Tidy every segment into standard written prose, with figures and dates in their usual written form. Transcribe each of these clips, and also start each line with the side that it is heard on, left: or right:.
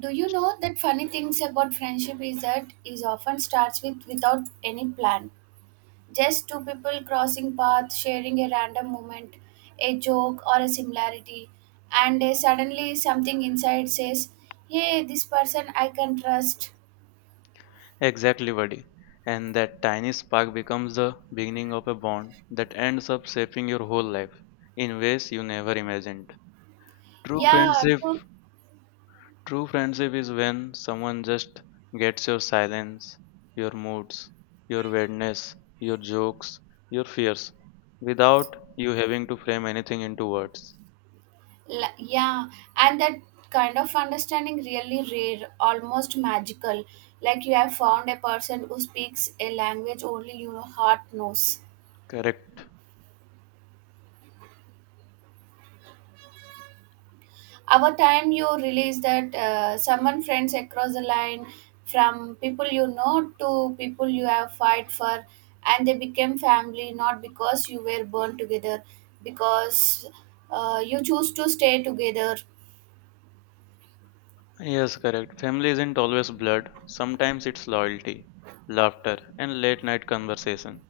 right: Do you know that funny things about friendship is that is often starts with without any plan. Just two people crossing paths, sharing a random moment, a joke or a similarity, and suddenly something inside says, "Hey, this person I can trust."
left: Exactly, buddy. And that tiny spark becomes the beginning of a bond that ends up shaping your whole life in ways you never imagined. True
right: Yeah,
left: friendship,
right: true.
left: true friendship is when someone just gets your silence, your moods, your weirdness, your jokes, your fears, without you having to frame anything into words.
right: Yeah, and that kind of understanding really rare, almost magical. Like you have found a person who speaks a language only your heart knows.
left: Correct.
right: Our time you realize that someone friends across the line from people you know to people you have fight for, and they became family not because you were born together, because you choose to stay together.
left: Yes, correct. Family isn't always blood. Sometimes it's loyalty, laughter, and late night conversation.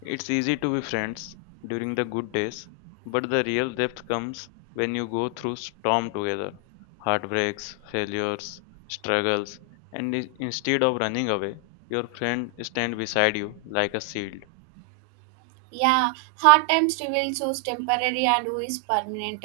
left: It's easy to be friends during the good days, but the real depth comes when you go through storm together, heartbreaks, failures, struggles, and instead of running away, your friend stand beside you like a shield.
right: Yeah, hard times reveals who's temporary and who is permanent.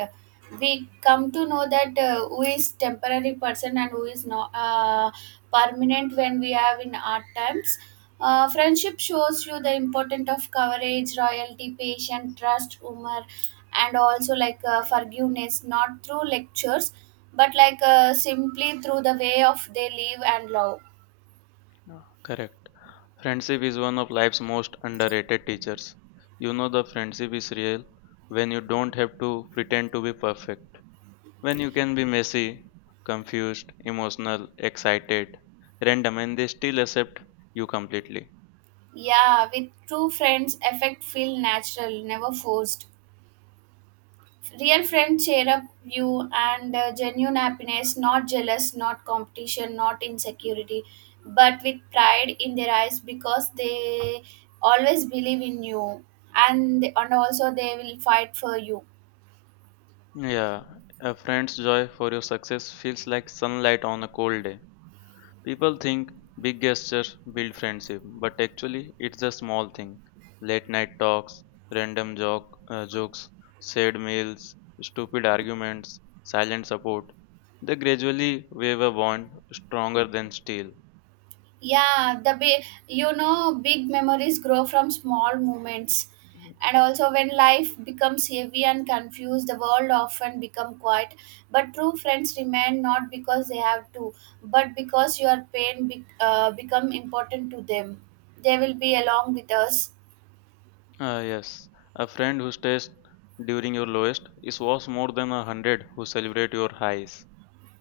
right: We come to know that who is temporary person and who is not permanent when we have in hard times. Friendship shows you the importance of courage, royalty, patience, trust, humor, and also like forgiveness, not through lectures, but like simply through the way of they live and love.
left: Yeah, correct. Friendship is one of life's most underrated teachers. You know the friendship is real when you don't have to pretend to be perfect, when you can be messy, confused, emotional, excited, random, and they still accept you completely.
right: Yeah, with true friends, effect feel natural, never forced. Real friends share up you and genuine happiness, not jealous, not competition, not insecurity, but with pride in their eyes because they always believe in you, and also they will fight for you.
left: Yeah, a friend's joy for your success feels like sunlight on a cold day. People think big gestures build friendship, but actually, it's a small thing. Late night talks, random jokes, sad meals, stupid arguments, silent support. They gradually weave a bond stronger than steel.
right: Yeah, the big, you know, big memories grow from small moments. And also, when life becomes heavy and confused, the world often become quiet, but true friends remain, not because they have to, but because your pain become important to them. They will be along with us.
left: Ah, yes, a friend who stays during your lowest is worth more than 100 who celebrate your highs.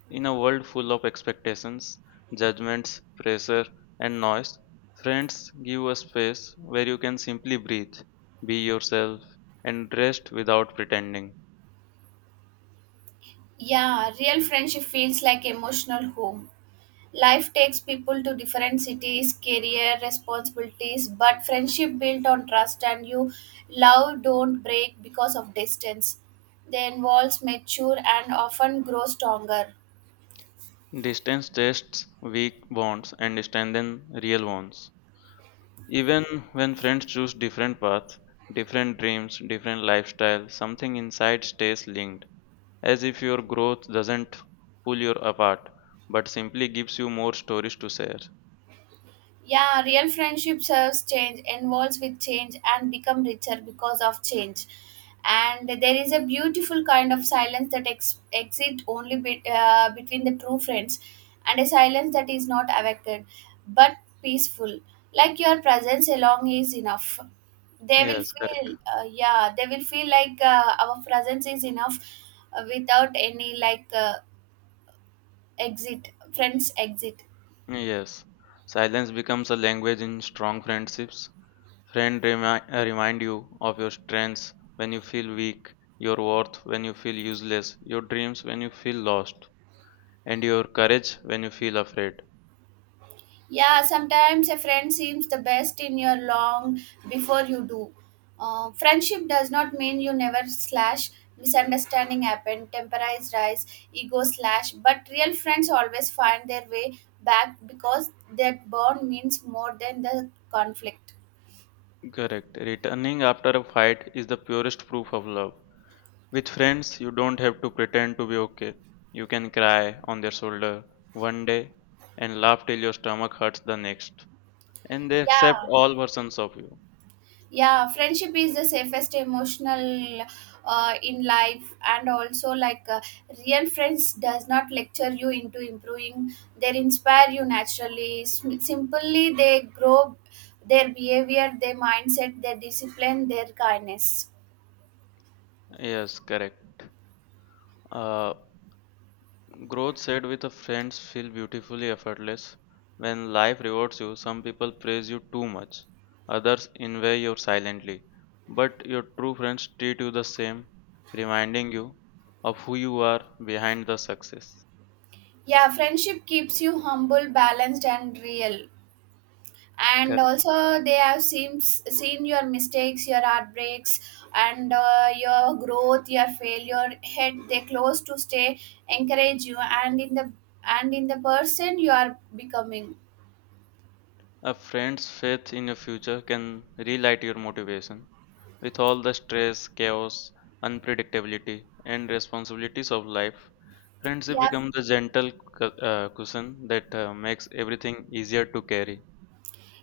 left: In a world full of expectations, judgments, pressure, and noise, friends give a space where you can simply breathe, be yourself, and rest without pretending.
right: Yeah, real friendship feels like emotional home. Life takes people to different cities, career, responsibilities, but friendship built on trust and you love don't break because of distance. They involves mature and often grow stronger.
left: Distance tests weak bonds and strengthens real ones. Even when friends choose different paths, different dreams, different lifestyles, something inside stays linked, as if your growth doesn't pull you apart but simply gives you more stories to share.
right: Yeah, real friendship serves change, involves with change, and become richer because of change. And there is a beautiful kind of silence that exists only between the true friends, and a silence that is not affected but peaceful. Like your presence alone is enough. They will
left: Yes, correct.
right: feel, yeah, they will feel like our presence is enough, without any like exit, friends exit.
left: Yes, silence becomes a language in strong friendships. Remind you of your strengths when you feel weak, your worth when you feel useless, your dreams when you feel lost, and your courage when you feel afraid.
right: Yeah, sometimes a friend seems the best in your long before you do. Friendship does not mean you never slash. Misunderstanding happen, temporize rise, ego slash. But real friends always find their way back because that bond means more than the conflict.
left: Correct. Returning after a fight is the purest proof of love. With friends, you don't have to pretend to be okay. You can cry on their shoulder one day and laugh till your stomach hurts the next. And they accept
right: Yeah.
left: all versions of you.
right: Yeah, friendship is the safest emotional in life. And also like real friends does not lecture you into improving, they inspire you naturally. Simply they grow, their behavior, their mindset, their discipline, their kindness.
left: Yes, correct. Uh, Growth shared with a friends feel beautifully effortless. When life rewards you, some people praise you too much, others envy you silently. But your true friends treat you the same, reminding you of who you are behind the success.
right: Yeah, friendship keeps you humble, balanced, and real. And
left: Correct.
right: also they have seen your mistakes, your heartbreaks, and your growth, your failure head, they close to stay, encourage you, and in the person you are becoming.
left: A friend's faith in your future can relight your motivation. With all the stress, chaos, unpredictability, and responsibilities of life, friendship
right: Yeah.
left: becomes the gentle cushion that makes everything easier to carry.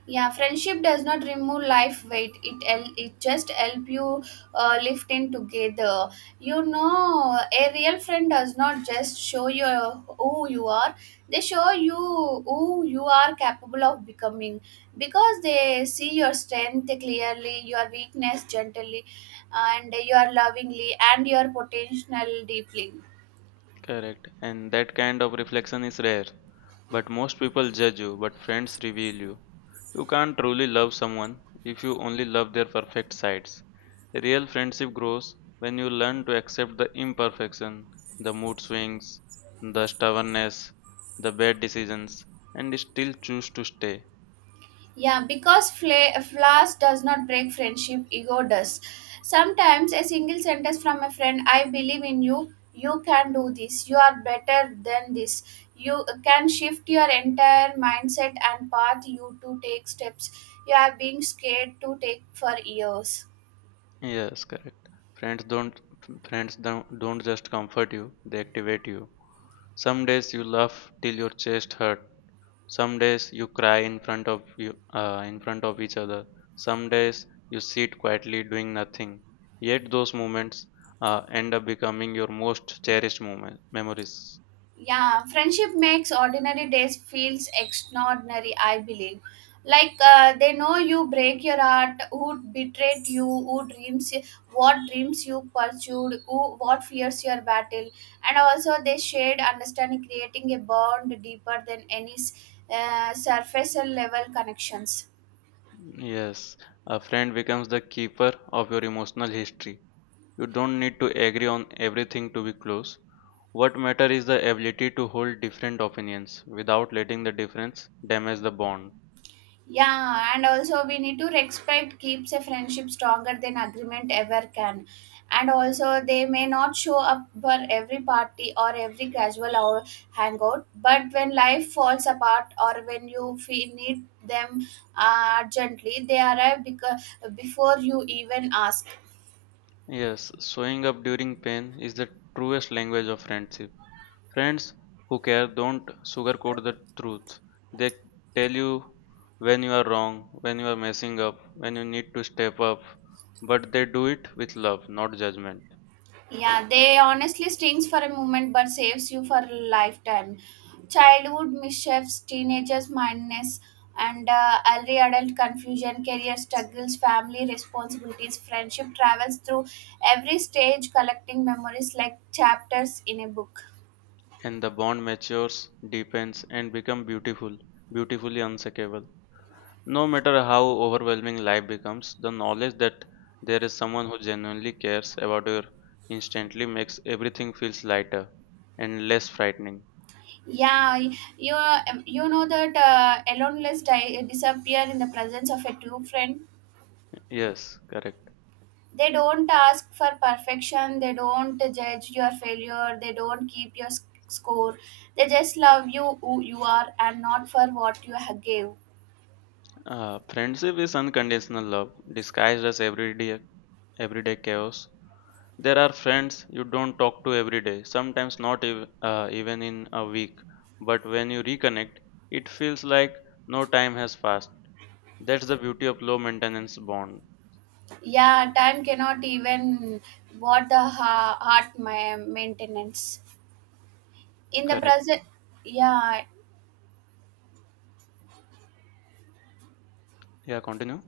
right: Yeah, friendship does not remove life weight, it just help you lift in together. You know, a real friend does not just show you who you are, they show you who you are capable of becoming, because they see your strength clearly, your weakness gently, and your lovingly, and your potential deeply.
left: Correct. And that kind of reflection is rare. But most people judge you, but friends reveal you. You can't truly love someone if you only love their perfect sides. Real friendship grows when you learn to accept the imperfection, the mood swings, the stubbornness, the bad decisions, and still choose to stay.
right: Yeah, because flaws does not break friendship, ego does. Sometimes a single sentence from a friend, I believe in you, you can do this, you are better than this. You can shift your entire mindset and path you to take steps you have been scared to take for years.
left: Yes, correct. Friends don't friends don't just comfort you, they activate you. Some days you laugh till your chest hurts. Some days you cry in front of each other. Some days you sit quietly doing nothing. Yet those moments end up becoming your most cherished moment memories.
right: Yeah, friendship makes ordinary days feels extraordinary, I believe. Like they know you break your heart, who betrayed you, who dreams, what dreams you pursued, who, what fears your battle. And also they shared understanding, creating a bond deeper than any surface level connections.
left: Yes, a friend becomes the keeper of your emotional history. You don't need to agree on everything to be close. What matters is the ability to hold different opinions without letting the difference damage the bond.
right: Yeah, and also we need to respect keeps a friendship stronger than agreement ever can. And also they may not show up for every party or every casual or hangout, but when life falls apart or when you feel need them urgently, they arrive because before you even ask.
left: Yes, showing up during pain is the truest language of friendship. Friends who care don't sugarcoat the truth. They tell you when you are wrong, when you are messing up, when you need to step up, but they do it with love, not judgment.
right: Yeah, they honestly stings for a moment but saves you for a lifetime. Childhood mischiefs, teenagers' madness, and early adult confusion, career struggles, family responsibilities, friendship travels through every stage, collecting memories like chapters in a book.
left: And the bond matures, deepens, and becomes beautiful, beautifully unshakable. No matter how overwhelming life becomes, the knowledge that there is someone who genuinely cares about you instantly makes everything feels lighter and less frightening.
right: Yeah, you know that aloneness disappear in the presence of a true friend.
left: Yes, correct.
right: They don't ask for perfection, they don't judge your failure, they don't keep your score, they just love you who you are and not for what you gave.
left: Friendship is unconditional love, disguised as everyday chaos. There are friends you don't talk to every day, sometimes not even in a week. But when you reconnect, it feels like no time has passed. That's the beauty of low maintenance bond.
right: Yeah, time cannot even what the heart maintenance in the
left: Correct.
right: present. Yeah.
left: Yeah, continue.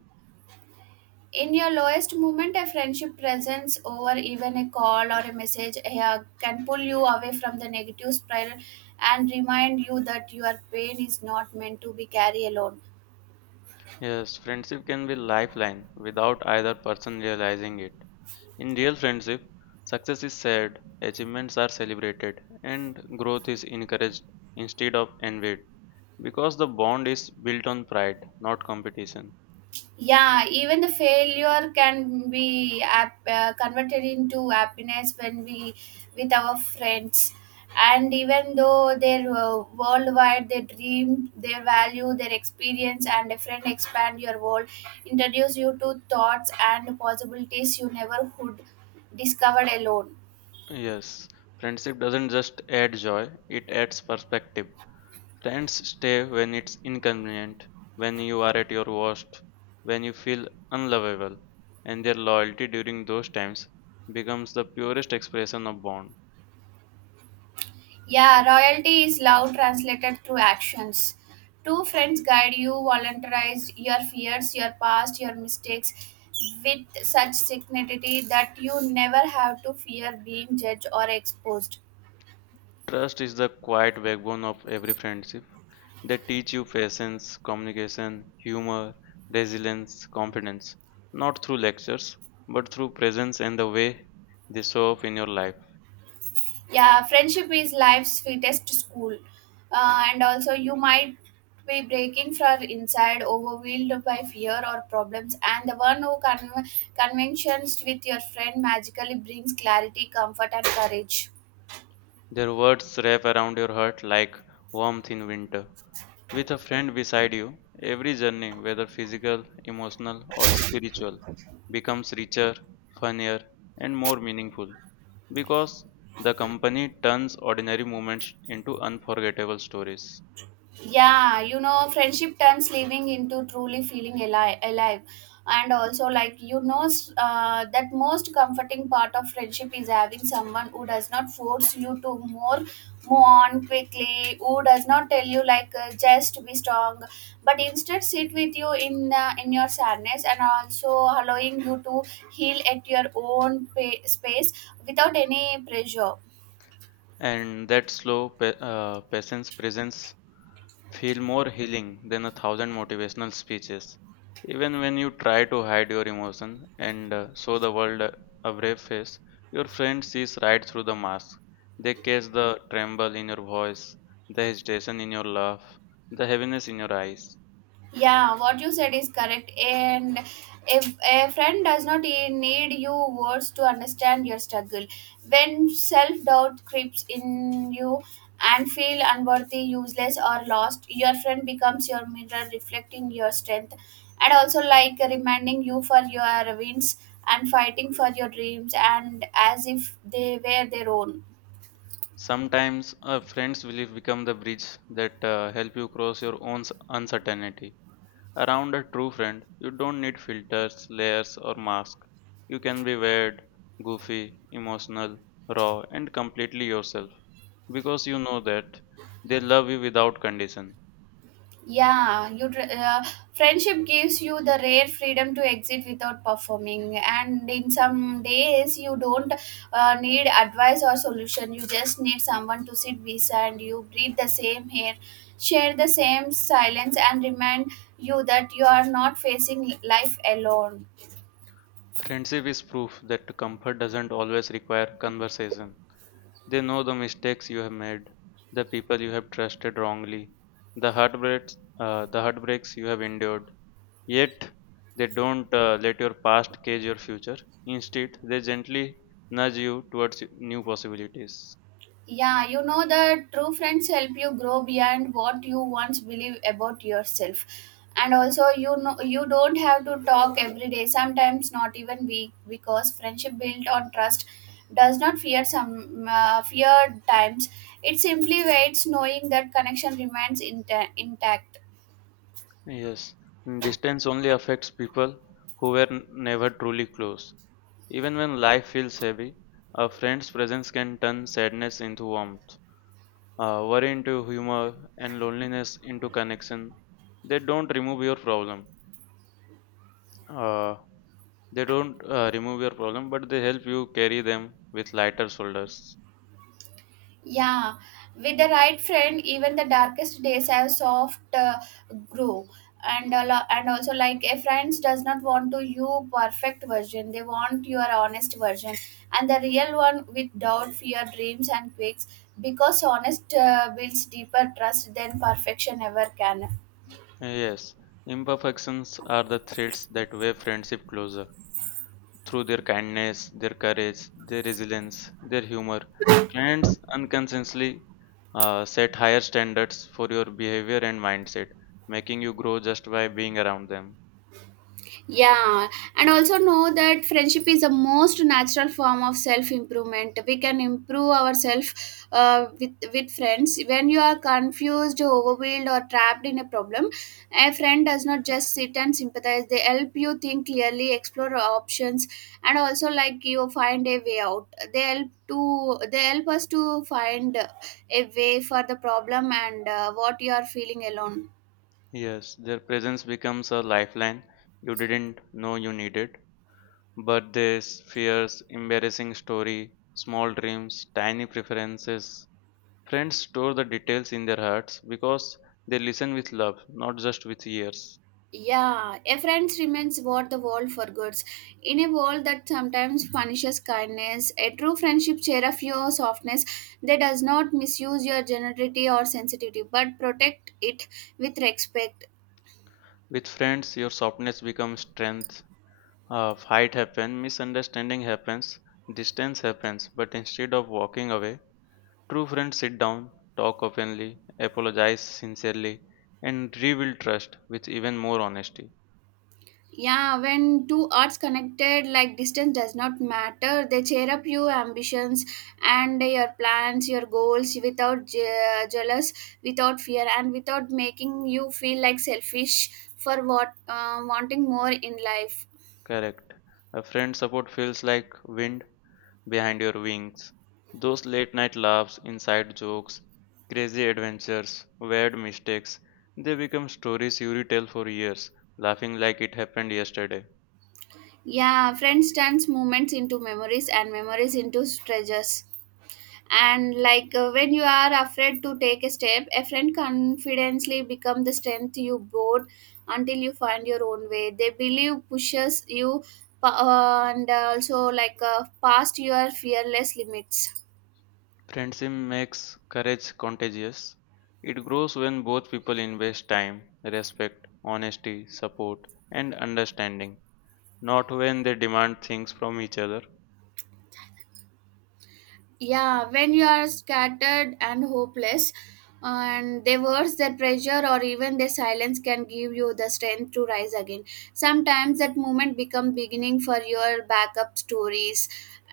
right: In your lowest moment, a friendship presence over even a call or a message, yeah, can pull you away from the negative spiral and remind you that your pain is not meant to be carried alone.
left: Yes, friendship can be lifeline without either person realizing it. In real friendship, success is shared, achievements are celebrated, and growth is encouraged instead of envied because the bond is built on pride, not competition.
right: Yeah, even the failure can be converted into happiness when we with our friends. And even though their worldwide, their dream, their value, their experience, and a friend expand your world, introduce you to thoughts and possibilities you never could discover alone.
left: Yes, friendship doesn't just add joy, it adds perspective. Friends stay when it's inconvenient, when you are at your worst, when you feel unlovable, and their loyalty during those times becomes the purest expression of bond.
right: Yeah, royalty is love translated through actions. Two friends guide you, volunteerize your fears, your past, your mistakes with such dignity that you never have to fear being judged or exposed.
left: Trust is the quiet backbone of every friendship. They teach you patience, communication, humor, resilience, confidence, not through lectures, but through presence and the way they show up in your life.
right: Yeah, friendship is life's sweetest school. And also, you might be breaking from inside, overwhelmed by fear or problems, and the one who conventions with your friend magically brings clarity, comfort, and courage.
left: Their words wrap around your heart like warmth in winter. With a friend beside you, every journey, whether physical, emotional, or spiritual, becomes richer, funnier, and more meaningful because the company turns ordinary moments into unforgettable stories.
right: Yeah, you know, friendship turns living into truly feeling alive, alive. And also, like, you know, that most comforting part of friendship is having someone who does not force you to more move on quickly, who does not tell you like just be strong, but instead sit with you in, in your sadness, and also allowing you to heal at your own space without any pressure.
left: And that patient's presence feel more healing than 1,000 motivational speeches. Even when you try to hide your emotion and show the world a brave face, your friend sees right through the mask. They catch the tremble in your voice, the hesitation in your laugh, the heaviness in your eyes.
right: Yeah, what you said is correct. And if a friend does not need your words to understand your struggle, when self doubt creeps in you and feel unworthy, useless, or lost, your friend becomes your mirror, reflecting your strength and also like reminding you for your wins and fighting for your dreams and as if they were their own.
left: Sometimes a friend's belief become the bridge that help you cross your own uncertainty. Around a true friend, you don't need filters, layers, or masks. You can be weird, goofy, emotional, raw, and completely yourself because you know that they love you without condition.
right: Yeah, friendship gives you the rare freedom to exit without performing, and in some days you don't need advice or solution. You just need someone to sit beside you, breathe the same air, share the same silence, and remind you that you are not facing life alone.
left: Friendship is proof that comfort doesn't always require conversation. They know the mistakes you have made, the people you have trusted wrongly, the heartbreaks you have endured, yet they don't let your past cage your future. Instead, they gently nudge you towards new possibilities.
right: Yeah, you know that true friends help you grow beyond what you once believe about yourself. And also, you know, you don't have to talk every day, sometimes not even week, because friendship built on trust does not fear some fear times. It simply waits, knowing that connection remains intact.
left: Yes, distance only affects people who were never truly close. Even when life feels heavy, a friend's presence can turn sadness into warmth, worry into humor, and loneliness into connection. They don't remove your problem. Uh, they don't remove your problem, but they help you carry them with lighter shoulders.
right: Yeah, with the right friend, even the darkest days have soft grow. And and also like a friends does not want to you perfect version. They want your honest version, and the real one with doubt, fear, dreams, and quakes. Because honest builds deeper trust than perfection ever can.
left: Yes, imperfections are the threads that weave friendship closer. Through their kindness, their courage, their resilience, their humor, friends unconsciously set higher standards for your behavior and mindset, making you grow just by being around them.
right: Yeah, and also know that friendship is the most natural form of self improvement. We can improve ourselves with friends. When you are confused, overwhelmed, or trapped in a problem, a friend does not just sit and sympathize. They help you think clearly, explore options, and also like you find a way out. They help us to find a way for the problem and what you are feeling alone.
left: Yes, their presence becomes a lifeline you didn't know you needed. Birthdays, fears, embarrassing story, small dreams, tiny preferences, friends store the details in their hearts because they listen with love, not just with ears.
right: Yeah, a friend remains what the world forgets. In a world that sometimes punishes kindness, a true friendship share of your softness that does not misuse your generosity or sensitivity, but protect it with respect.
left: With friends, your softness becomes strength. A fight happens, misunderstanding happens, distance happens, but instead of walking away, true friends sit down, talk openly, apologize sincerely, and rebuild trust with even more honesty.
right: Yeah, when two hearts connected, like distance does not matter. They cheer up your ambitions and your plans, your goals without jealous, without fear, and without making you feel like selfish for what wanting more in life.
left: Correct. A friend's support feels like wind behind your wings. Those late night laughs, inside jokes, crazy adventures, weird mistakes, they become stories you retell for years, laughing like it happened yesterday.
right: Yeah, friends turns moments into memories and memories into treasures. And when you are afraid to take a step, a friend confidently become the strength you board until you find your own way. They believe pushes you pa- and also past your fearless limits.
left: Friendship makes courage contagious. It grows when both people invest time, respect, honesty, support, and understanding, not when they demand things from each other.
right: Yeah, when you are scattered and hopeless, and they words their pressure or even their silence can give you the strength to rise again. Sometimes that moment become beginning for your backup stories.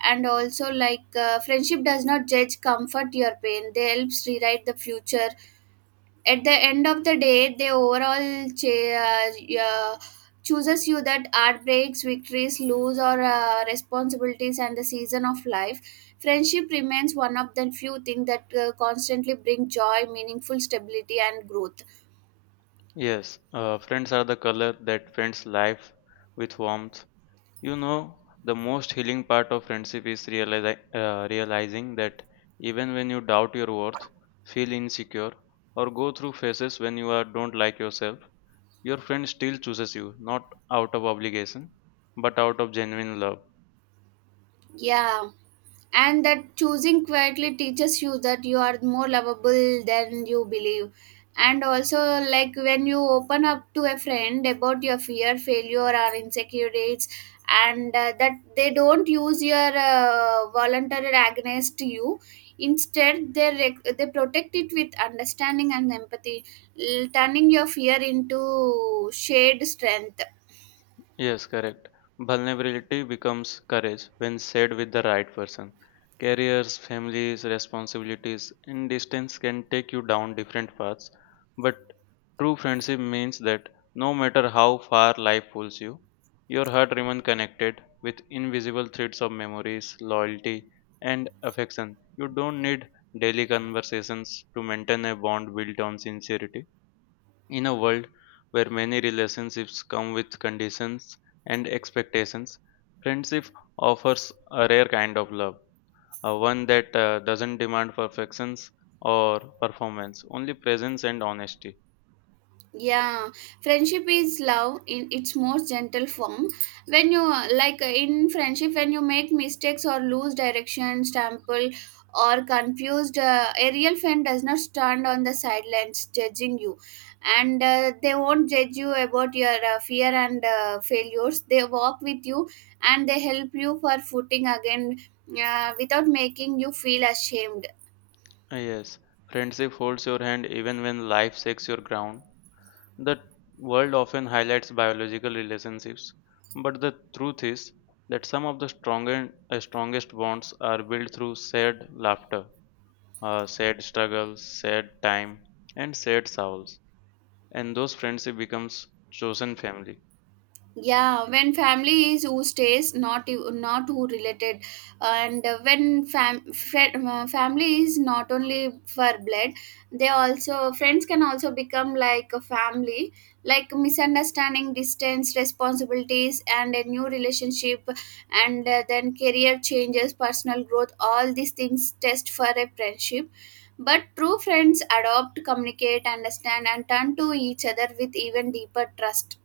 right: And also friendship does not judge, comfort your pain, they helps rewrite the future. At the end of the day, they overall chooses you, that heartbreaks, victories, lose, or responsibilities and the season of life. Friendship remains one of the few things that constantly bring joy, meaningful stability and growth.
left: Yes, friends are the color that paints life with warmth. You know, the most healing part of friendship is realizing that even when you doubt your worth, feel insecure, or go through phases when you are don't like yourself, your friend still chooses you, not out of obligation, but out of genuine love.
right: Yeah, and that choosing quietly teaches you that you are more lovable than you believe. And also, like, when you open up to a friend about your fear, failure or insecurities, and that they don't use your voluntary against you, instead they they protect it with understanding and empathy, turning your fear into shared strength.
left: Yes, correct. Vulnerability becomes courage when said with the right person. Careers, families, responsibilities, and distance can take you down different paths. But true friendship means that no matter how far life pulls you, your heart remains connected with invisible threads of memories, loyalty, and affection. You don't need daily conversations to maintain a bond built on sincerity. In a world where many relationships come with conditions and expectations, friendship offers a rare kind of love, one that doesn't demand perfections or performance, only presence and honesty.
right: Yeah, friendship is love in its most gentle form. When you in friendship, when you make mistakes or lose direction, stumble or confused, a real friend does not stand on the sidelines judging you. And they won't judge you about your fear and failures, they walk with you and they help you for footing again, without making you feel ashamed.
left: Yes, friendship holds your hand even when life shakes your ground. The world often highlights biological relationships, but the truth is that some of the strongest bonds are built through shared laughter, sad struggles, sad time, and sad souls. And those friendship becomes chosen family.
right: Yeah, when family is who stays, not who related. And when family is not only for blood, they also, friends can also become like a family. Like misunderstanding, distance, responsibilities and a new relationship, and then career changes, personal growth, all these things test for a friendship. But true friends adopt, communicate, understand and turn to each other with even deeper trust.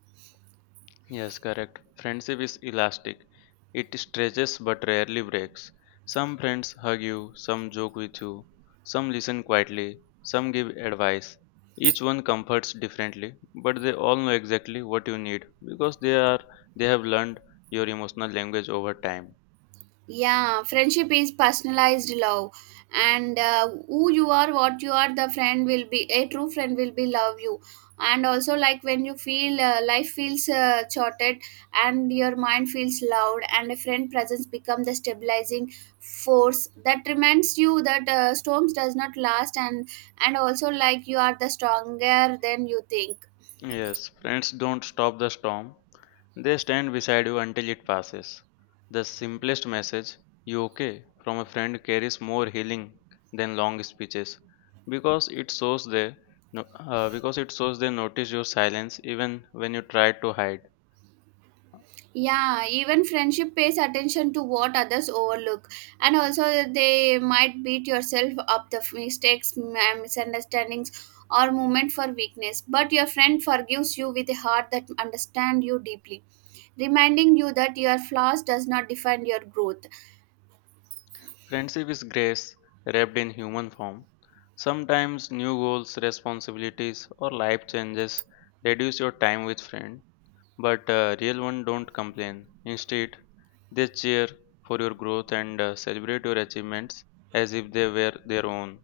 left: Yes, correct. Friendship is elastic. It stretches but rarely breaks. Some friends hug you, some joke with you, some listen quietly, some give advice. Each one comforts differently, but they all know exactly what you need because they have learned your emotional language over time.
right: Yeah, friendship is personalized love. And who you are, what you are, the friend will be, a true friend will be love you. And also like when you feel life feels shorted and your mind feels loud, and a friend presence become the stabilizing force that reminds you that storms does not last. And also like you are the stronger than you think.
left: Yes, friends don't stop the storm, they stand beside you until it passes. The simplest message, you okay, from a friend carries more healing than long speeches because it shows they no, because it shows they notice your silence even when you try to hide.
right: Yeah, even friendship pays attention to what others overlook. And also they might beat yourself up the mistakes, misunderstandings or moment for weakness, but your friend forgives you with a heart that understands you deeply, reminding you that your flaws does not define your growth.
left: Friendship is grace wrapped in human form. Sometimes new goals, responsibilities, or life changes reduce your time with friend, but real one don't complain. Instead, they cheer for your growth and celebrate your achievements as if they were their own.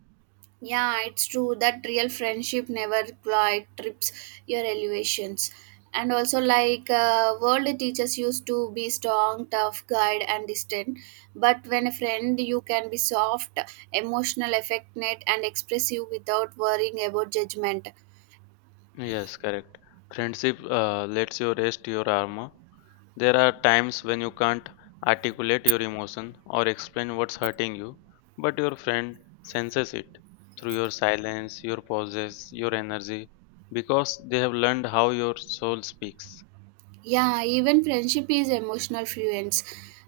right: Yeah, it's true that real friendship never quite trips your elevations. And also, world teachers used to be strong, tough, guide, and distant. But when a friend, you can be soft, emotional, affectionate, and expressive without worrying about judgment.
left: Yes, correct. Friendship lets you rest your armor. There are times when you can't articulate your emotion or explain what's hurting you, but your friend senses it through your silence, your pauses, your energy, because they have learned how your soul speaks.
right: Yeah, even friendship is emotional fluence.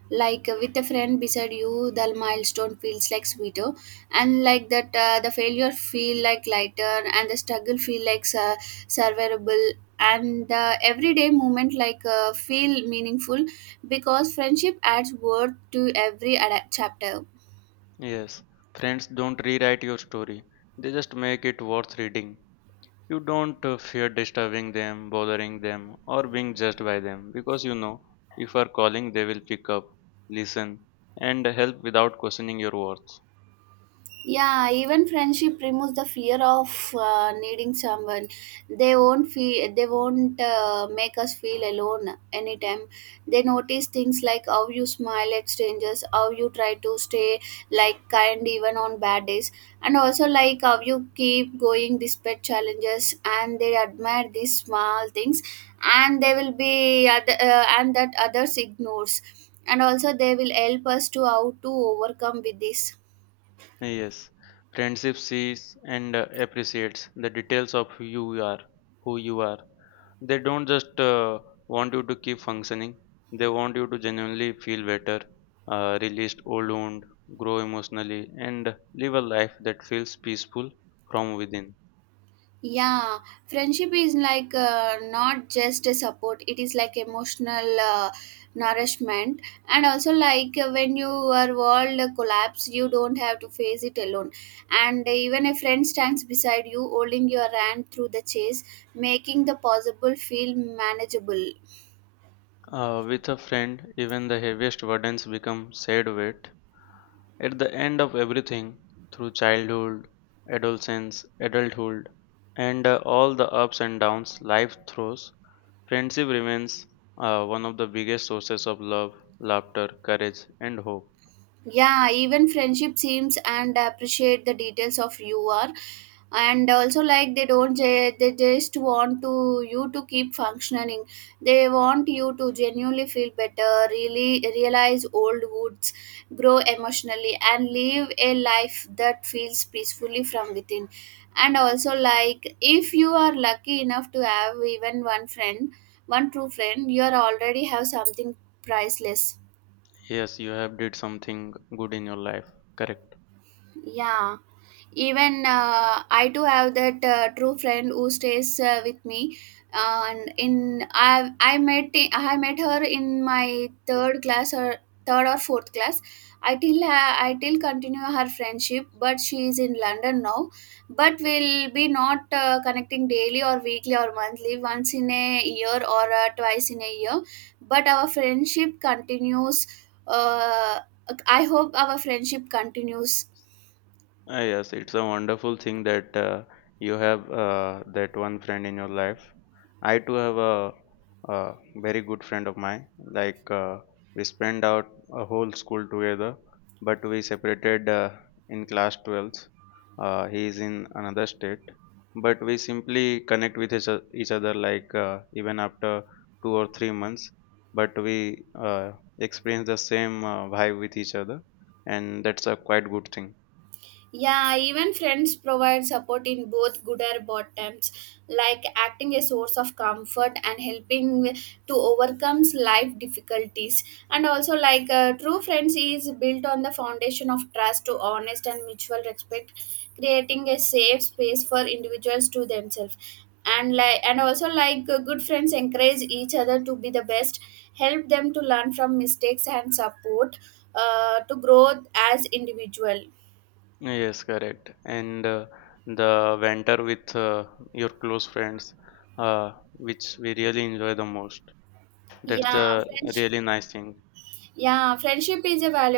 right: With a friend beside you, the milestone feels like sweeter, and like that, the failure feel like lighter, and the struggle feel like survivable, and the everyday moment feel meaningful because friendship adds worth to every chapter.
left: Yes, friends don't rewrite your story. They just make it worth reading. You don't fear disturbing them, bothering them, or being judged by them because you know if you are calling, they will pick up, listen, and help without questioning your worth.
right: Yeah, even friendship removes the fear of needing someone. They won't feel, they won't make us feel alone anytime. They notice things like how you smile at strangers, how you try to stay like kind even on bad days, and also like how you keep going despite challenges. And they admire these small things, and they will be other, and that others ignores. And also they will help us to how to overcome with this.
left: Yes, friendship sees and appreciates the details of who you are. They don't just want you to keep functioning. They want you to genuinely feel better, release old wound, grow emotionally, and live a life that feels peaceful from within.
right: Yeah, friendship is not just a support, it is like emotional nourishment. And also when your world collapse, you don't have to face it alone, and even a friend stands beside you holding your hand through the chase, making the possible feel manageable.
left: With a friend, even the heaviest burdens become sad weight. At the end of everything, through childhood, adolescence, adulthood, and all the ups and downs life throws, friendship remains one of the biggest sources of love, laughter, courage, and hope.
right: Yeah, even friendship seems and appreciate the details of you are. And also like they don't ju- they just want to you to keep functioning, they want you to genuinely feel better, really realize old woods, grow emotionally and live a life that feels peacefully from within. And also like if you are lucky enough to have even one friend, one true friend, you are already have something priceless.
left: Yes, you have did something good in your life. Correct.
right: Yeah, even I too have that true friend who stays with me. And in I met her in my third class, or third or fourth class. I I till continue her friendship, but she is in London now. But we'll be not connecting daily or weekly or monthly, once in a year or twice in a year, but our friendship continues. uh, I hope our friendship continues.
left: Ah, yes, it's a wonderful thing that you have that one friend in your life. I too have a very good friend of mine. Like we spent out a whole school together, but we separated in class 12th. He is in another state, but we simply connect with each other like even after 2 or 3 months. But we experience the same vibe with each other, and that's a quite good thing.
right: Yeah, even friends provide support in both good or bad times, like acting a source of comfort and helping to overcome life difficulties. And also, true friends is built on the foundation of trust, to honest and mutual respect, creating a safe space for individuals to themselves. And like, and also good friends encourage each other to be the best, help them to learn from mistakes and support to grow as individual.
left: Yes, correct. And the banter with your close friends, which we really enjoy the most. That's
right: Yeah,
left: the
right: French.
left: really nice thing.
right: Yeah, friendship is a valuable.